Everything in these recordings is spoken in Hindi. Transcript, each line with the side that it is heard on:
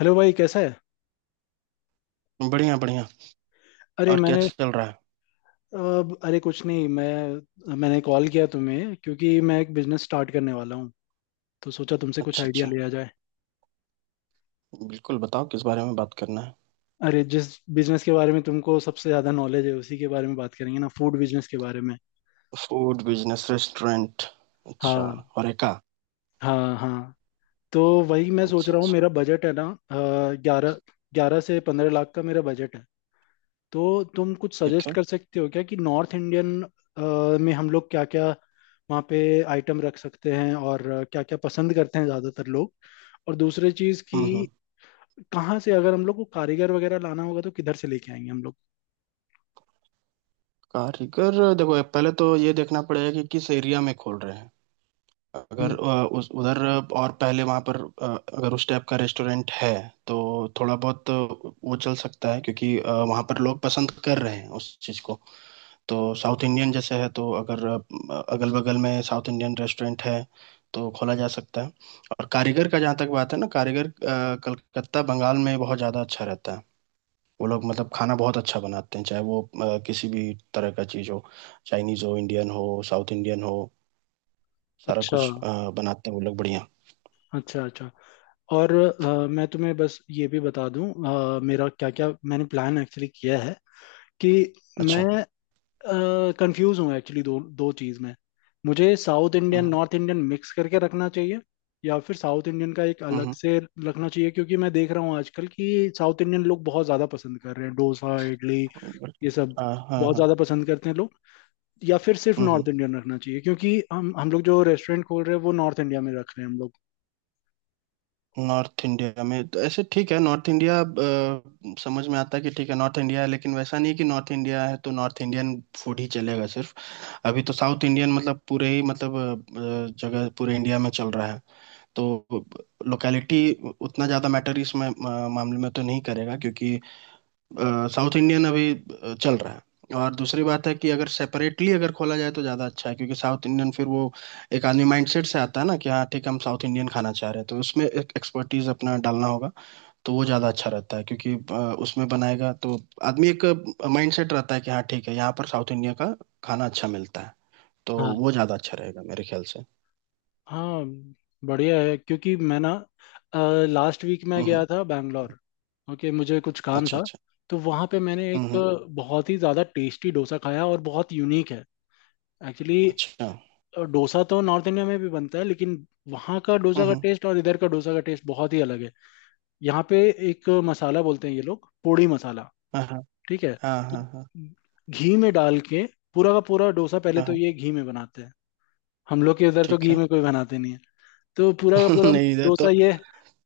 left: हेलो भाई, कैसा है?
right: बढ़िया बढ़िया।
left: अरे,
right: और क्या
left: मैंने...
right: चल रहा है?
left: अब, अरे, कुछ नहीं। मैंने कॉल किया तुम्हें क्योंकि मैं एक बिजनेस स्टार्ट करने वाला हूँ। तो सोचा तुमसे कुछ
right: अच्छा
left: आइडिया
right: अच्छा।
left: लिया जाए।
right: बिल्कुल, बताओ किस बारे में बात करना है।
left: अरे, जिस बिजनेस के बारे में तुमको सबसे ज्यादा नॉलेज है उसी के बारे में बात करेंगे ना, फूड बिजनेस के बारे में।
right: फूड बिजनेस, रेस्टोरेंट, अच्छा।
left: हाँ।
right: होरेका।
left: हाँ, हाँ। तो वही मैं सोच
right: अच्छा
left: रहा हूँ,
right: अच्छा।
left: मेरा बजट है ना। ग्यारह ग्यारह से 15 लाख का मेरा बजट है। तो तुम कुछ
right: ठीक
left: सजेस्ट
right: है।
left: कर सकते हो क्या कि नॉर्थ इंडियन में हम लोग क्या क्या वहाँ पे आइटम रख सकते हैं, और क्या क्या पसंद करते हैं ज़्यादातर लोग? और दूसरी चीज़ कि
right: हम्म।
left: कहाँ से, अगर हम लोग को कारीगर वगैरह लाना होगा, तो किधर से लेके आएंगे हम लोग?
right: कारीगर, देखो पहले तो ये देखना पड़ेगा कि किस एरिया में खोल रहे हैं। अगर
left: हम्म।
right: उस उधर और पहले वहाँ पर अगर उस टाइप का रेस्टोरेंट है तो थोड़ा बहुत वो चल सकता है, क्योंकि वहाँ पर लोग पसंद कर रहे हैं उस चीज़ को। तो साउथ इंडियन जैसे है तो अगर अगल बगल में साउथ इंडियन रेस्टोरेंट है तो खोला जा सकता है। और कारीगर का जहाँ तक बात है ना, कारीगर कलकत्ता बंगाल में बहुत ज़्यादा अच्छा रहता है। वो लोग मतलब खाना बहुत अच्छा बनाते हैं, चाहे वो किसी भी तरह का चीज़ हो, चाइनीज़ हो, इंडियन हो, साउथ इंडियन हो, सारा
left: अच्छा,
right: कुछ बनाते हैं वो लोग बढ़िया।
left: अच्छा, अच्छा। और मैं तुम्हें बस ये भी बता दूं। मेरा क्या क्या मैंने प्लान एक्चुअली किया है, कि मैं
right: अच्छा।
left: कंफ्यूज हूँ एक्चुअली दो दो चीज़ में। मुझे साउथ इंडियन
right: हम्म
left: नॉर्थ इंडियन मिक्स करके रखना चाहिए, या फिर साउथ इंडियन का एक अलग
right: हम्म।
left: से रखना चाहिए क्योंकि मैं देख रहा हूँ आजकल कि साउथ इंडियन लोग बहुत ज़्यादा पसंद कर रहे हैं डोसा, इडली,
right: बट-
left: ये सब
right: हाँ हाँ
left: बहुत
right: हाँ।
left: ज़्यादा पसंद करते हैं लोग? या फिर सिर्फ
right: हम्म।
left: नॉर्थ इंडियन रखना चाहिए क्योंकि हम लोग जो रेस्टोरेंट खोल रहे हैं वो नॉर्थ इंडिया में रख रहे हैं हम लोग।
right: नॉर्थ इंडिया में तो ऐसे ठीक है, नॉर्थ इंडिया समझ में आता है कि ठीक है नॉर्थ इंडिया है, लेकिन वैसा नहीं है कि नॉर्थ इंडिया है तो नॉर्थ इंडियन फूड ही चलेगा सिर्फ। अभी तो साउथ इंडियन मतलब पूरे ही मतलब जगह पूरे इंडिया में चल रहा है। तो लोकेलिटी उतना ज़्यादा मैटर इस मा- मा- मामले में तो नहीं करेगा, क्योंकि साउथ इंडियन अभी चल रहा है। और दूसरी बात है कि अगर सेपरेटली अगर खोला जाए तो ज़्यादा अच्छा है, क्योंकि साउथ इंडियन फिर वो एक आदमी माइंडसेट से आता है ना कि हाँ ठीक है हम साउथ इंडियन खाना चाह रहे हैं, तो उसमें एक एक्सपर्टीज अपना डालना होगा। तो वो ज़्यादा अच्छा रहता है, क्योंकि उसमें बनाएगा तो आदमी एक माइंडसेट रहता है कि हाँ ठीक है यहाँ पर साउथ इंडिया का खाना अच्छा मिलता है। तो वो ज़्यादा अच्छा रहेगा मेरे ख्याल से।
left: हाँ, बढ़िया है क्योंकि मैं ना लास्ट वीक मैं गया
right: हम्म।
left: था बैंगलोर। ओके, मुझे कुछ काम
right: अच्छा
left: था।
right: अच्छा।
left: तो वहाँ पे मैंने एक
right: हम्म।
left: बहुत ही ज़्यादा टेस्टी डोसा खाया, और बहुत यूनिक है एक्चुअली।
right: अच्छा।
left: डोसा तो नॉर्थ इंडिया में भी बनता है, लेकिन वहाँ का डोसा का
right: हम्म।
left: टेस्ट और इधर का डोसा का टेस्ट बहुत ही अलग है। यहाँ पे एक मसाला बोलते हैं ये लोग, पोड़ी मसाला।
right: हाँ हाँ
left: ठीक है।
right: हाँ
left: तो
right: हाँ। हाँ
left: घी में डाल के पूरा का पूरा डोसा, पहले
right: हाँ
left: तो
right: हाँ,
left: ये घी में बनाते हैं। हम लोग के इधर तो
right: ठीक
left: घी
right: है।
left: में कोई बनाते नहीं है। तो पूरा का पूरा हम
right: नहीं, इधर
left: डोसा
right: तो।
left: ये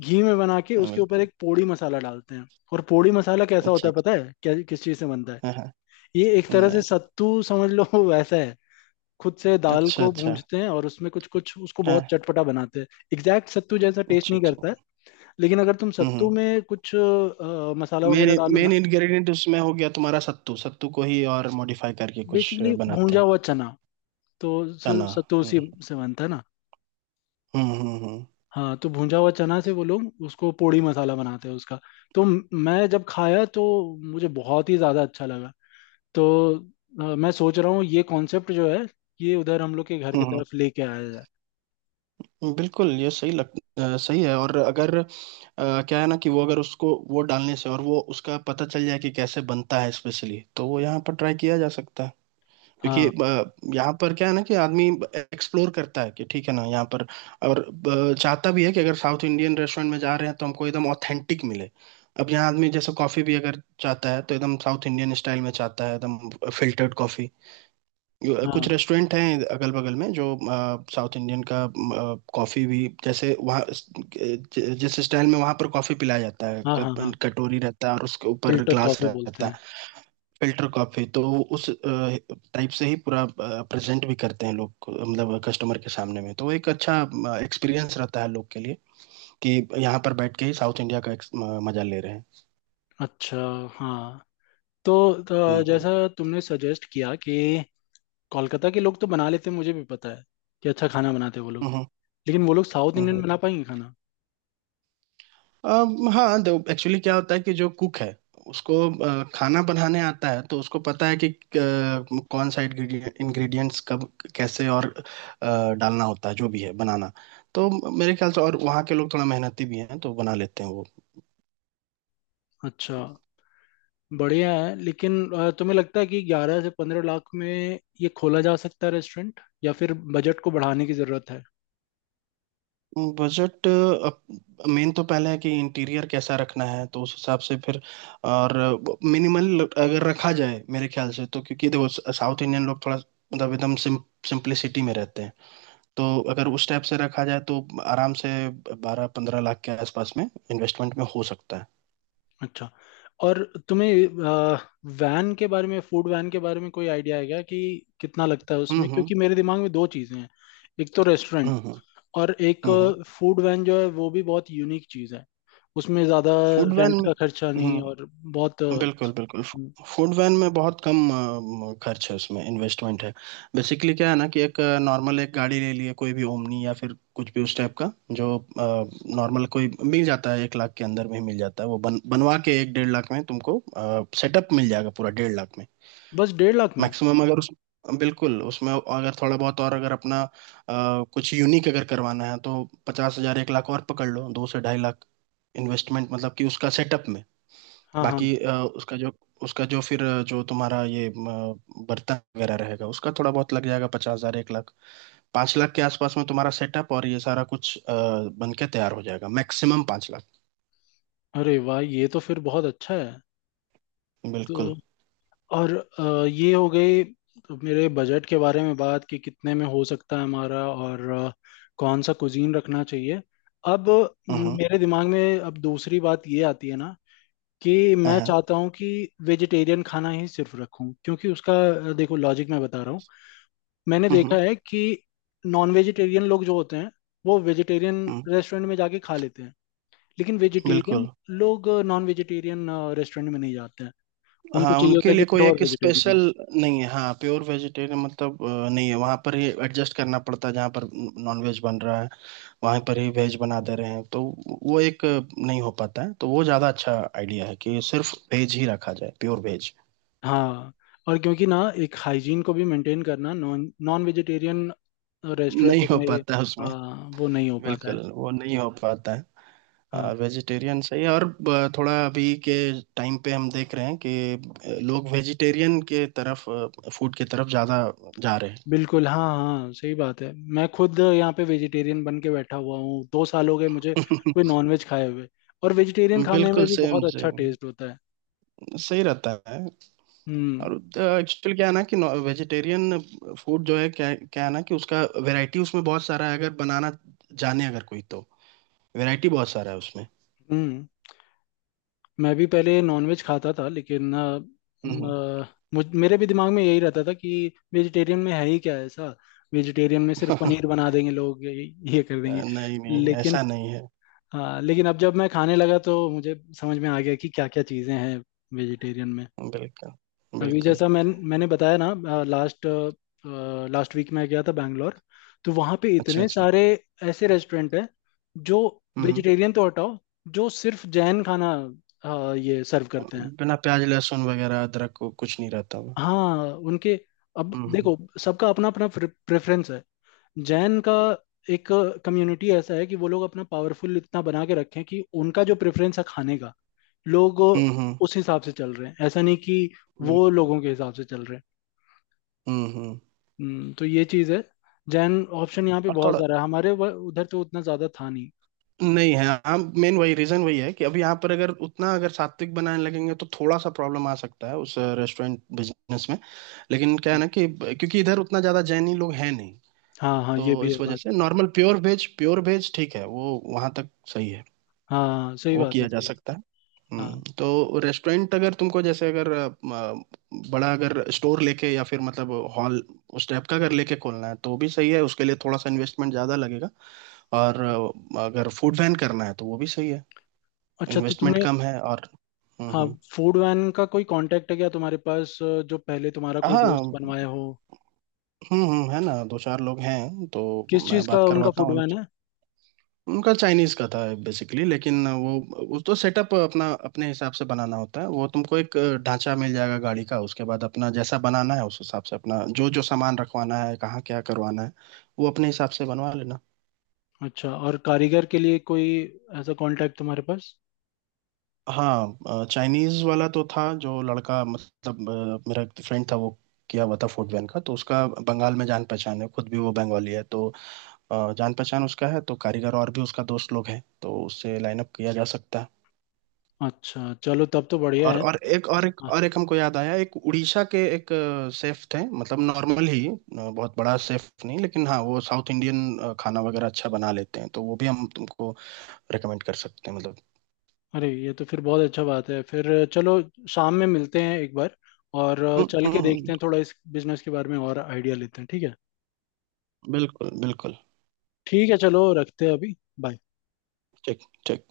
left: घी में बना के उसके ऊपर
right: बिल्कुल।
left: एक पोड़ी मसाला डालते हैं। और पोड़ी मसाला कैसा होता
right: अच्छा।
left: है, पता है क्या किस चीज से बनता है?
right: हाँ हाँ।
left: ये एक
right: नहीं
left: तरह से
right: नहीं।
left: सत्तू समझ लो, वैसा है। खुद से दाल
right: अच्छा
left: को
right: अच्छा।
left: भूंजते हैं और उसमें कुछ कुछ उसको
right: हाँ।
left: बहुत चटपटा बनाते हैं। एग्जैक्ट सत्तू जैसा टेस्ट
right: अच्छा
left: नहीं
right: अच्छा।
left: करता है, लेकिन अगर तुम सत्तू
right: हम्म।
left: में कुछ मसाला
right: मेन
left: वगैरह डालो
right: मेन
left: ना।
right: इंग्रेडिएंट उसमें हो गया तुम्हारा सत्तू। सत्तू को ही और मॉडिफाई करके कुछ
left: बेसिकली
right: बनाते
left: भूंजा
right: हैं।
left: हुआ चना, तो
right: है ना।
left: सत्तू उसी
right: हम्म
left: से बनता है ना।
right: हम्म।
left: हाँ, तो भुंजा हुआ चना से वो लोग उसको पोड़ी मसाला बनाते हैं उसका। तो मैं जब खाया तो मुझे बहुत ही ज़्यादा अच्छा लगा। तो मैं सोच रहा हूँ ये कॉन्सेप्ट जो है, ये उधर हम लोग के घर की
right: हम्म।
left: तरफ लेके आया जाए।
right: बिल्कुल ये सही लग। सही है। और अगर क्या है ना कि वो अगर उसको वो डालने से और वो उसका पता चल जाए कि कैसे बनता है स्पेशली तो वो यहाँ पर ट्राई किया जा सकता है। क्योंकि
left: हाँ,
right: यहाँ पर क्या है ना कि आदमी एक्सप्लोर करता है कि ठीक है ना यहाँ पर। और चाहता भी है कि अगर साउथ इंडियन रेस्टोरेंट में जा रहे हैं तो हमको एकदम ऑथेंटिक मिले। अब यहाँ आदमी जैसे कॉफी भी अगर चाहता है तो एकदम साउथ इंडियन स्टाइल में चाहता है, एकदम फिल्टर्ड कॉफी। कुछ
left: हाँ,
right: रेस्टोरेंट हैं अगल बगल में जो साउथ इंडियन का कॉफ़ी भी, जैसे वहाँ जिस स्टाइल में वहाँ पर कॉफ़ी पिलाया जाता है,
left: हाँ, हाँ,
right: कप
left: हाँ।
right: कटोरी रहता है और उसके ऊपर
left: फिल्टर
right: ग्लास
left: कॉफ़ी बोलते
right: रहता है।
left: हैं।
right: फिल्टर कॉफ़ी तो उस टाइप से ही पूरा प्रेजेंट भी करते हैं लोग को, मतलब कस्टमर के सामने में। तो वो एक अच्छा एक्सपीरियंस रहता है लोग के लिए कि यहाँ पर बैठ के ही साउथ इंडिया का मजा ले रहे हैं।
left: अच्छा। हाँ। तो,
right: हम्म
left: तो जैसा
right: हम्म
left: तुमने सजेस्ट किया कि कोलकाता के लोग तो बना लेते हैं, मुझे भी पता है कि अच्छा खाना बनाते हैं वो लोग,
right: हम्म
left: लेकिन वो लोग साउथ
right: हम्म
left: इंडियन
right: हम्म।
left: बना पाएंगे खाना?
right: हाँ, तो एक्चुअली क्या होता है कि जो कुक है उसको खाना बनाने आता है, तो उसको पता है कि कौन सा इंग्रेडिएंट्स कब कैसे और डालना होता है जो भी है बनाना। तो मेरे ख्याल से और वहाँ के लोग थोड़ा मेहनती भी हैं तो बना लेते हैं वो।
left: अच्छा, बढ़िया है। लेकिन तुम्हें लगता है कि 11 से 15 लाख में ये खोला जा सकता है रेस्टोरेंट, या फिर बजट को बढ़ाने की जरूरत है?
right: बजट मेन तो पहले है कि इंटीरियर कैसा रखना है, तो उस हिसाब से फिर। और मिनिमल अगर रखा जाए मेरे ख्याल से तो, क्योंकि देखो साउथ इंडियन लोग थोड़ा मतलब एकदम सिंप्लिसिटी में रहते हैं। तो अगर उस टाइप से रखा जाए तो आराम से बारह पंद्रह लाख के आसपास में इन्वेस्टमेंट में हो सकता है।
left: अच्छा, और तुम्हें वैन के बारे में, फूड वैन के बारे में कोई आइडिया है क्या, कि कितना लगता है उसमें?
right: हम्म।
left: क्योंकि मेरे दिमाग में दो चीजें हैं, एक तो रेस्टोरेंट
right: हम्म
left: और एक
right: हम्म।
left: फूड वैन, जो है वो भी बहुत यूनिक चीज है। उसमें ज्यादा
right: फूड वैन
left: रेंट
right: में।
left: का खर्चा नहीं, और
right: हम्म।
left: बहुत
right: बिल्कुल बिल्कुल। फूड वैन में बहुत कम खर्च है, उसमें इन्वेस्टमेंट है। बेसिकली क्या है ना कि एक नॉर्मल एक गाड़ी ले लिए, कोई भी ओमनी या फिर कुछ भी उस टाइप का, जो नॉर्मल कोई मिल जाता है एक लाख के अंदर में ही मिल जाता है, वो बन बनवा के एक डेढ़ लाख में तुमको सेटअप मिल जाएगा पूरा डेढ़ लाख में।
left: बस 1.5 लाख में?
right: मैक्सिमम अगर उस बिल्कुल, उसमें अगर थोड़ा बहुत और अगर अपना कुछ यूनिक अगर करवाना है तो पचास हजार एक लाख और पकड़ लो, दो से ढाई लाख इन्वेस्टमेंट, मतलब कि उसका सेटअप में।
left: हाँ, हाँ।
right: बाकी उसका जो फिर जो तुम्हारा ये बर्तन वगैरह रहेगा उसका थोड़ा बहुत लग जाएगा पचास हजार एक लाख। पाँच लाख के आसपास में तुम्हारा सेटअप और ये सारा कुछ बन के तैयार हो जाएगा, मैक्सिमम पाँच लाख।
left: अरे वाह, ये तो फिर बहुत अच्छा है। तो
right: बिल्कुल।
left: और ये हो गई मेरे बजट के बारे में बात, कि कितने में हो सकता है हमारा, और कौन सा कुजीन रखना चाहिए। अब
right: हम्म।
left: मेरे दिमाग में अब दूसरी बात ये आती है ना, कि
right: हाँ
left: मैं
right: हाँ।
left: चाहता हूँ कि वेजिटेरियन खाना ही सिर्फ रखूं, क्योंकि उसका देखो, लॉजिक मैं बता रहा हूँ। मैंने देखा
right: हम्म
left: है कि नॉन वेजिटेरियन लोग जो होते हैं वो वेजिटेरियन
right: हम्म।
left: रेस्टोरेंट में जाके खा लेते हैं, लेकिन वेजिटेरियन
right: बिल्कुल।
left: लोग नॉन वेजिटेरियन रेस्टोरेंट में नहीं जाते हैं। उनको
right: हाँ,
left: चाहिए होता
right: उनके
left: है
right: लिए
left: कि
right: कोई
left: प्योर
right: एक
left: वेजिटेरियन।
right: स्पेशल नहीं है। हाँ, प्योर वेजिटेरियन मतलब नहीं है, वहाँ पर ही एडजस्ट करना पड़ता है जहाँ पर नॉन वेज बन रहा है, वहाँ पर ही वेज बना दे रहे हैं। तो वो एक नहीं हो पाता है। तो वो ज़्यादा अच्छा आइडिया है कि सिर्फ वेज ही रखा जाए, प्योर वेज।
left: हाँ, और क्योंकि ना एक हाइजीन को भी मेंटेन करना नॉन नॉन वेजिटेरियन
right: नहीं
left: रेस्टोरेंट
right: हो
left: में।
right: पाता है उसमें।
left: हाँ, वो नहीं हो पाता है।
right: बिल्कुल वो नहीं हो पाता
left: हाँ।
right: है। वेजिटेरियन सही है। और थोड़ा अभी के टाइम पे हम देख रहे हैं कि लोग वेजिटेरियन के तरफ, फूड की तरफ ज़्यादा जा रहे
left: बिल्कुल, हाँ, हाँ, सही बात है। मैं खुद यहाँ पे वेजिटेरियन बन के बैठा हुआ हूँ, 2 साल हो गए मुझे
right: हैं।
left: कोई नॉनवेज खाए हुए। और वेजिटेरियन खाने में
right: बिल्कुल
left: भी
right: सेम
left: बहुत अच्छा
right: सेम
left: टेस्ट होता है।
right: सही रहता है।
left: हम्म।
right: और एक्चुअली क्या है ना कि वेजिटेरियन फूड जो है क्या क्या है ना कि उसका वैरायटी उसमें बहुत सारा है। अगर बनाना जाने अगर कोई तो वैरायटी बहुत सारा है उसमें।
left: हम्म। मैं भी पहले नॉनवेज खाता था, लेकिन अ,
right: हम्म
left: म,
right: हम्म।
left: अ, मुझ मेरे भी दिमाग में यही रहता था कि वेजिटेरियन में है ही क्या ऐसा? वेजिटेरियन में सिर्फ पनीर बना देंगे लोग, ये कर देंगे।
right: नहीं नहीं,
left: लेकिन
right: ऐसा नहीं है।
left: हाँ, लेकिन अब जब मैं खाने लगा तो मुझे समझ में आ गया कि क्या क्या चीज़ें हैं वेजिटेरियन में।
right: बिल्कुल
left: अभी
right: बिल्कुल।
left: जैसा मैं... मैंने बताया ना लास्ट लास्ट वीक मैं गया था बैंगलोर। तो वहाँ पे
right: अच्छा
left: इतने
right: अच्छा।
left: सारे ऐसे रेस्टोरेंट हैं जो
right: हम्म
left: वेजिटेरियन तो हटाओ, जो सिर्फ जैन खाना ये सर्व करते हैं।
right: बिना प्याज लहसुन वगैरह अदरक को कुछ नहीं रहता हुआ।
left: हाँ, उनके... अब
right: हम्म हम्म
left: देखो, सबका अपना अपना प्रेफरेंस है। जैन का एक कम्युनिटी ऐसा है कि वो लोग अपना पावरफुल इतना बना के रखे हैं कि उनका जो प्रेफरेंस है खाने का, लोग
right: हम्म, हम्म।
left: उस हिसाब से चल रहे हैं, ऐसा नहीं कि वो
right: बिल्कुल।
left: लोगों के हिसाब से चल रहे हैं।
right: हम्म।
left: हम्म। तो ये चीज़ है। जैन ऑप्शन यहाँ पे
right: और
left: बहुत
right: थोड़ा
left: सारा है, हमारे उधर तो उतना ज़्यादा था नहीं।
right: नहीं है, हम मेन वही रीजन वही है कि अभी यहाँ पर अगर उतना अगर सात्विक बनाने लगेंगे तो थोड़ा सा प्रॉब्लम आ सकता है उस रेस्टोरेंट बिजनेस में। लेकिन क्या है ना कि क्योंकि इधर उतना ज्यादा जैनी लोग हैं नहीं।
left: हाँ, हाँ, ये
right: तो
left: भी है
right: इस वजह
left: बात।
right: से normal pure veg, pure veg ठीक है, वो वहां तक सही है।
left: हाँ, सही
right: वो
left: बात है,
right: किया जा
left: सही बात।
right: सकता है।
left: हाँ।
right: तो रेस्टोरेंट अगर तुमको जैसे अगर बड़ा अगर स्टोर लेके या फिर मतलब हॉल, उस टाइप का अगर लेके खोलना है तो भी सही है, उसके लिए थोड़ा सा इन्वेस्टमेंट ज्यादा लगेगा। और अगर फूड वैन करना है तो वो भी सही है,
left: अच्छा, तो
right: इन्वेस्टमेंट
left: तुमने...
right: कम है। और
left: हाँ,
right: हम्म।
left: फूड वैन का कोई कांटेक्ट है क्या तुम्हारे पास, जो पहले तुम्हारा कोई दोस्त
right: हाँ।
left: बनवाया हो?
right: हम्म, है ना, दो चार लोग हैं तो
left: किस
right: मैं
left: चीज़ का
right: बात
left: उनका
right: करवाता
left: फूड
right: हूँ
left: वैन
right: उनसे।
left: है?
right: उनका चाइनीज का था बेसिकली, लेकिन वो उस तो सेटअप अपना अपने हिसाब से बनाना होता है। वो तुमको एक ढांचा मिल जाएगा गाड़ी का, उसके बाद अपना जैसा बनाना है उस हिसाब से अपना जो जो सामान रखवाना है कहाँ क्या करवाना है वो अपने हिसाब से बनवा लेना।
left: अच्छा, और कारीगर के लिए कोई ऐसा कांटेक्ट तुम्हारे पास?
right: हाँ, चाइनीज वाला तो था जो लड़का, मतलब मेरा एक फ्रेंड था वो किया हुआ था फूड वैन का, तो उसका बंगाल में जान पहचान है, खुद भी वो बंगाली है। तो जान पहचान उसका है, तो कारीगर और भी उसका दोस्त लोग हैं, तो उससे लाइनअप किया जा सकता है।
left: अच्छा, चलो, तब तो बढ़िया है। हाँ।
right: और एक हमको याद आया, एक उड़ीसा के एक सेफ थे, मतलब नॉर्मल ही बहुत बड़ा सेफ नहीं, लेकिन हाँ वो साउथ इंडियन खाना वगैरह अच्छा बना लेते हैं, तो वो भी हम तुमको रेकमेंड कर सकते हैं मतलब।
left: अरे, ये तो फिर बहुत अच्छा बात है। फिर चलो, शाम में मिलते हैं एक बार, और
right: हम्म
left: चल के
right: हम्म हम्म,
left: देखते हैं थोड़ा इस बिजनेस के बारे में और आइडिया लेते हैं, ठीक है?
right: बिल्कुल बिल्कुल।
left: ठीक है, चलो, रखते हैं अभी। Bye.
right: ठीक ठीक।